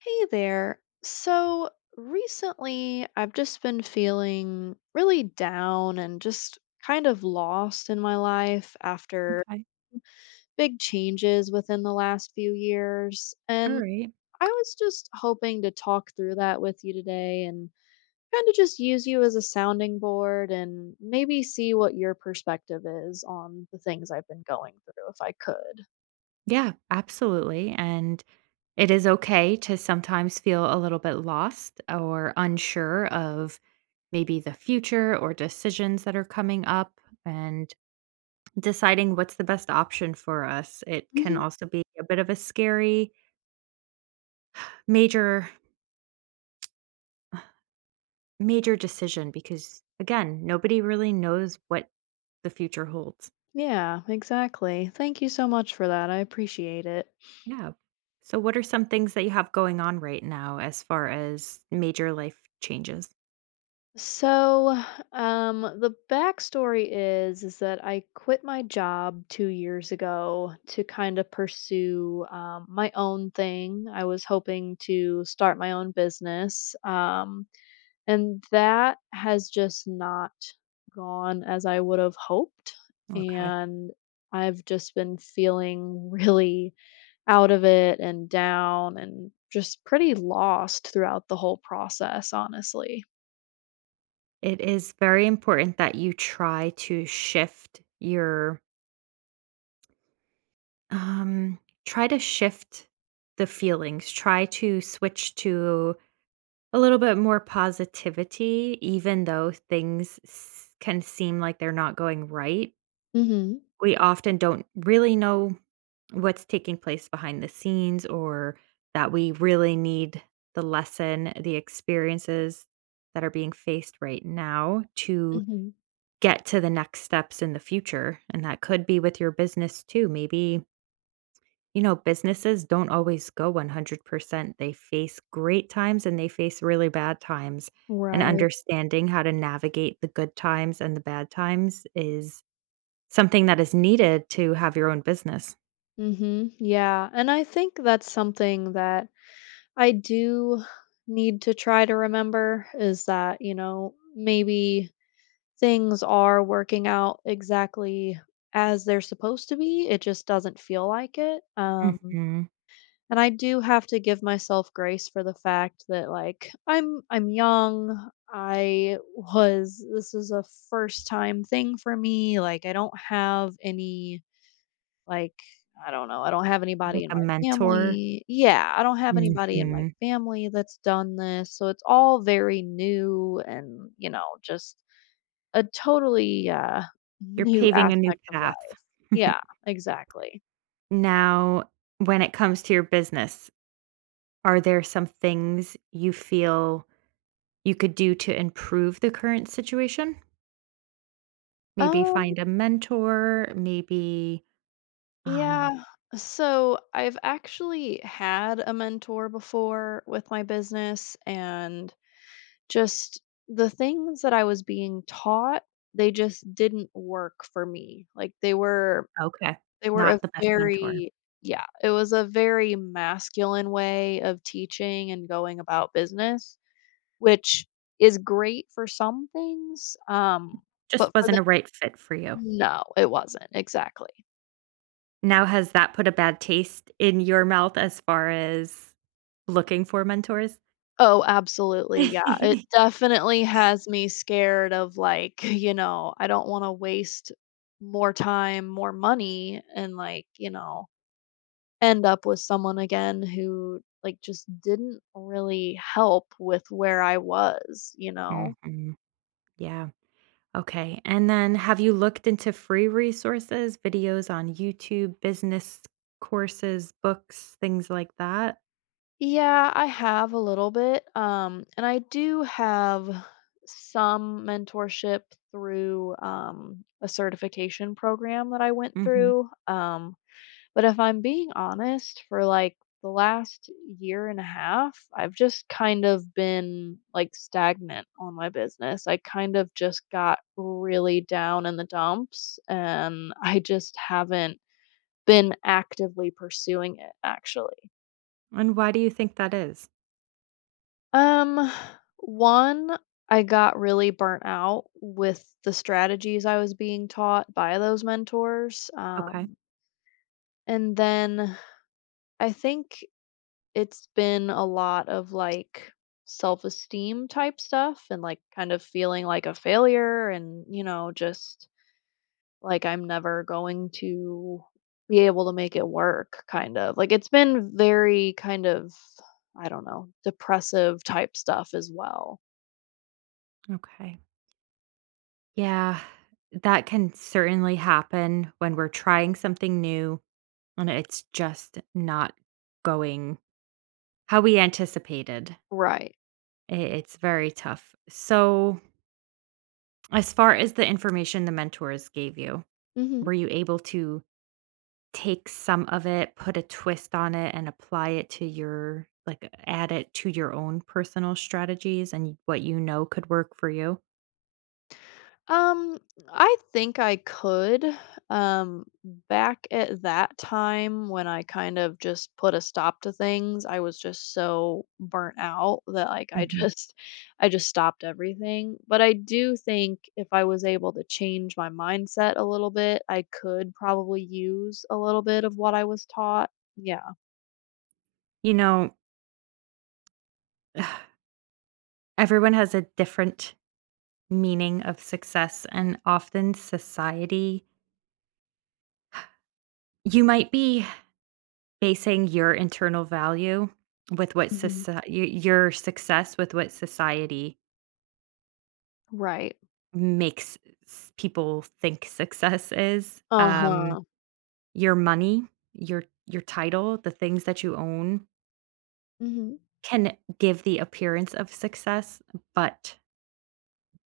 Hey there. So recently, I've just been feeling really down and just kind of lost in my life after Okay. big changes within the last few years. All And right. I was just hoping to talk through that with you today and kind of just use you as a sounding board and maybe see what your perspective is on the things I've been going through if I could. Yeah, absolutely. And it is okay to sometimes feel a little bit lost or unsure of maybe the future or decisions that are coming up and deciding what's the best option for us. It can Hmm. also be a bit of a scary major major decision because again, nobody really knows what the future holds. Yeah, exactly. Thank you so much for that. I appreciate it. Yeah. So what are some things that you have going on right now as far as major life changes? So, the backstory is that I quit my job 2 years ago to kind of pursue my own thing. I was hoping to start my own business, and that has just not gone as I would have hoped. Okay. And I've just been feeling really out of it and down and just pretty lost throughout the whole process, honestly. It is very important that you try to shift your um try to shift the feelings. Try to switch to a little bit more positivity even though can seem like they're not going right. Hmm. We often don't really know what's taking place behind the scenes or that we really need the lesson, the experiences that are being faced right now to Hmm. get to the next steps in the future. And that could be with your business too. Maybe, you know, businesses don't always go 100%. They face great times and they face really bad times. And Right. understanding how to navigate the good times and the bad times is something that is needed to have your own business. Mhm. Yeah, and I think that's something that I do need to try to remember is that, you know, maybe things are working out exactly as they're supposed to be. It just doesn't feel like it. Hmm. And I do have to give myself grace for the fact that like I'm young. I was this is a first time thing for me. Like I don't have any like, I don't know, I don't have Like anybody in a my mentor. family. Yeah, I don't have anybody in my Hmm. family that's done this, so it's all very new and, you know, just a totally, You're new paving a new aspect of life. path. Yeah, exactly. Now, when it comes to your business, are there some things you feel you could do to improve the current situation? Maybe Um, find a mentor, maybe um, yeah, so I've actually had a mentor before with my business, and just the things that I was being taught, they just didn't work for me. Like, they were okay, they were a not the best mentor. very yeah, it was a very masculine way of teaching and going about business, which is great for some things, Just but for the wasn't a right fit for you. no, it wasn't, exactly. Now has that put a bad taste in your mouth as far as looking for mentors? Oh, absolutely, yeah, it definitely has me scared of, like, you know, I don't wanna waste more time, more money, and, like, you know end up with someone again who, like, just didn't really help with where I was, you know? Mhm. Yeah. Okay. And then have you looked into free resources, videos on YouTube, business courses, books, things like that? Yeah, I have a little bit, and I do have some mentorship through, a certification program that I went Mhm. through, but if I'm being honest, for like the last year and a half, I've just kind of been like stagnant on my business. I kind of just got really down in the dumps and I just haven't been actively pursuing it actually. And why do you think that is? Um One, I got really burnt out with the strategies I was being taught by those mentors. Okay. And then I think it's been a lot of, like, self-esteem type stuff and, like, kind of feeling like a failure and, you know, just like I'm never going to be able to make it work, kind of. Like, it's been very kind of, I don't know, depressive type stuff as well. Okay. Yeah, that can certainly happen when we're trying something new and it's just not going how we anticipated. Right. It's very tough. So, as far as the information the mentors gave you, Mhm. were you able to take some of it, put a twist on it, and apply it to your, like, add it to your own personal strategies and what you know could work for you? Um, I think I could. Um, Back at that time when I kind of just put a stop to things, I was just so burnt out that like I Mhm. just I just stopped everything. But I do think if I was able to change my mindset a little bit, I could probably use a little bit of what I was taught. Yeah. You know, everyone has a different meaning of success, and often society, you might be basing your internal value with what Mhm. society, your success with what society Right. makes people think success is. Uh-huh. Your money, your title, the things that you own Mhm. can give the appearance of success, but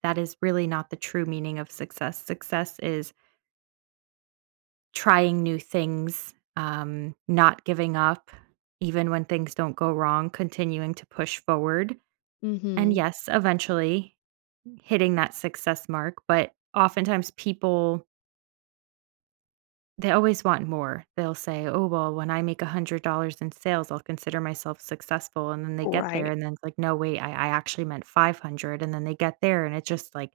that is really not the true meaning of success. Success is trying new things, not giving up, even when things don't go wrong, continuing to push forward. And Mhm. yes, eventually hitting that success mark. But oftentimes people, they always want more. They'll say, oh, well, when I make $100 in sales, I'll consider myself successful. And then they get there Right. and then it's like, no, wait, I actually meant 500. And then they get there and it just like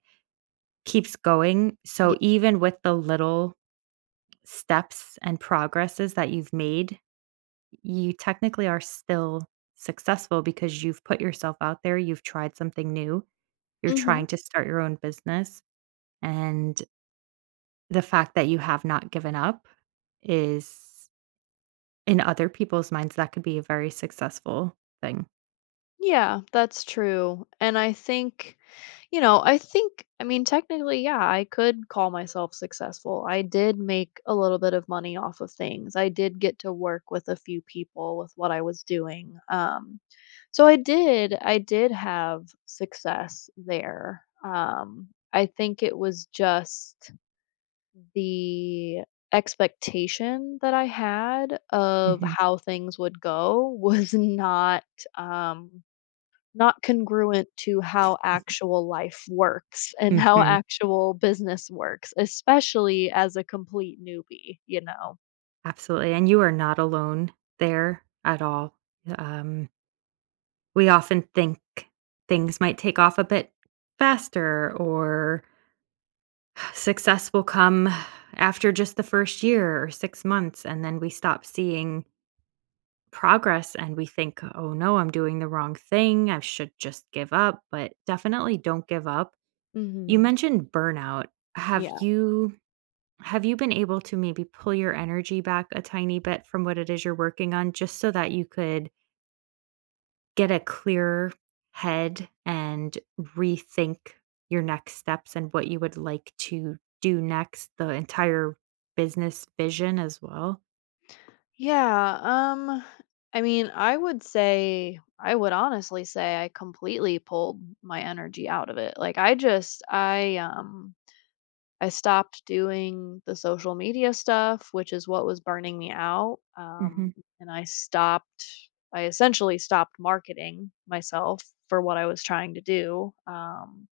keeps going. So Yeah. even with the little steps and progresses that you've made, you technically are still successful because you've put yourself out there, you've tried something new, you're Mhm. trying to start your own business, and the fact that you have not given up is in other people's minds, that could be a very successful thing. Yeah, that's true. And I think, you know, I think, I mean, technically, yeah, I could call myself successful. I did make a little bit of money off of things. I did get to work with a few people with what I was doing. So I did have success there. I think it was just the expectation that I had of Mhm. how things would go was not um not congruent to how actual life works and how Mhm. actual business works, especially as a complete newbie, you know? Absolutely, and you are not alone there at all. Um, we often think things might take off a bit faster or success will come after just the first year or 6 months, and then we stop seeing progress and we think, "Oh no, I'm doing the wrong thing. I should just give up," but definitely don't give up. You Mhm. mentioned burnout. Have Yeah. you have you been able to maybe pull your energy back a tiny bit from what it is you're working on just so that you could get a clearer head and rethink your next steps and what you would like to do next, the entire business vision as well. Yeah, I mean, I would say I would honestly say I completely pulled my energy out of it. Like, I just I stopped doing the social media stuff, which is what was burning me out. Mhm. And I stopped, I essentially stopped marketing myself for what I was trying to do.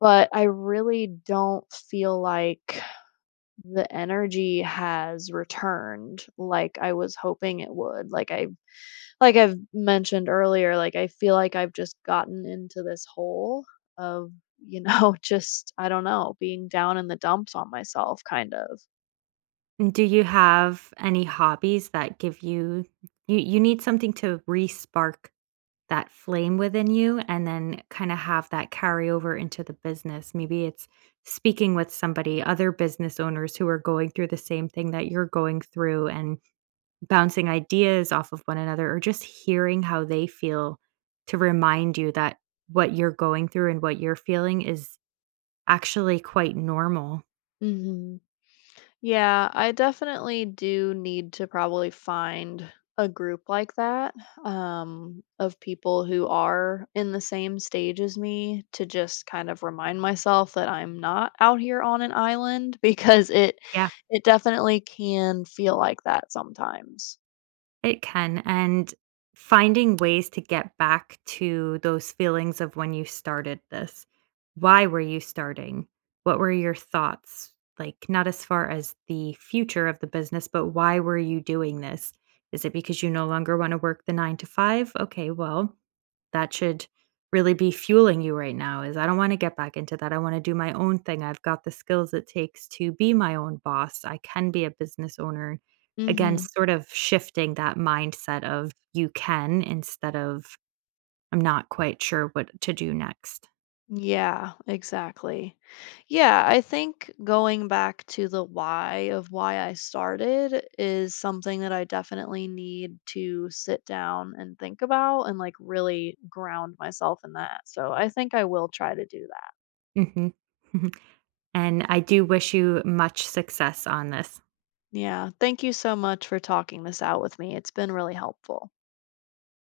But I really don't feel like the energy has returned like I was hoping it would. Like I like I've mentioned earlier, like, I feel like I've just gotten into this hole of, you know, just, I don't know, being down in the dumps on myself, kind of. Do you have any hobbies that give you you need something to re-spark that flame within you and then kinda have that carry over into the business. Maybe it's speaking with somebody, other business owners who are going through the same thing that you're going through and bouncing ideas off of one another or just hearing how they feel to remind you that what you're going through and what you're feeling is actually quite normal. Mhm. Yeah, I definitely do need to probably find a group like that, of people who are in the same stage as me to just kind of remind myself that I'm not out here on an island because it Yeah, it definitely can feel like that sometimes. it can. And finding ways to get back to those feelings of when you started this. Why were you starting? What were your thoughts? Like, not as far as the future of the business, but why were you doing this? Is it because you no longer want to work the nine to five? Okay, well, that should really be fueling you right now is I don't want to get back into that. I want to do my own thing. I've got the skills it takes to be my own boss. I can be a business owner. Again, Mhm. sort of shifting that mindset of you can instead of I'm not quite sure what to do next. Yeah, exactly. Yeah, I think going back to the why of why I started is something that I definitely need to sit down and think about and like really ground myself in that. So I think I will try to do that. Mhm. And I do wish you much success on this. Yeah, thank you so much for talking this out with me. It's been really helpful.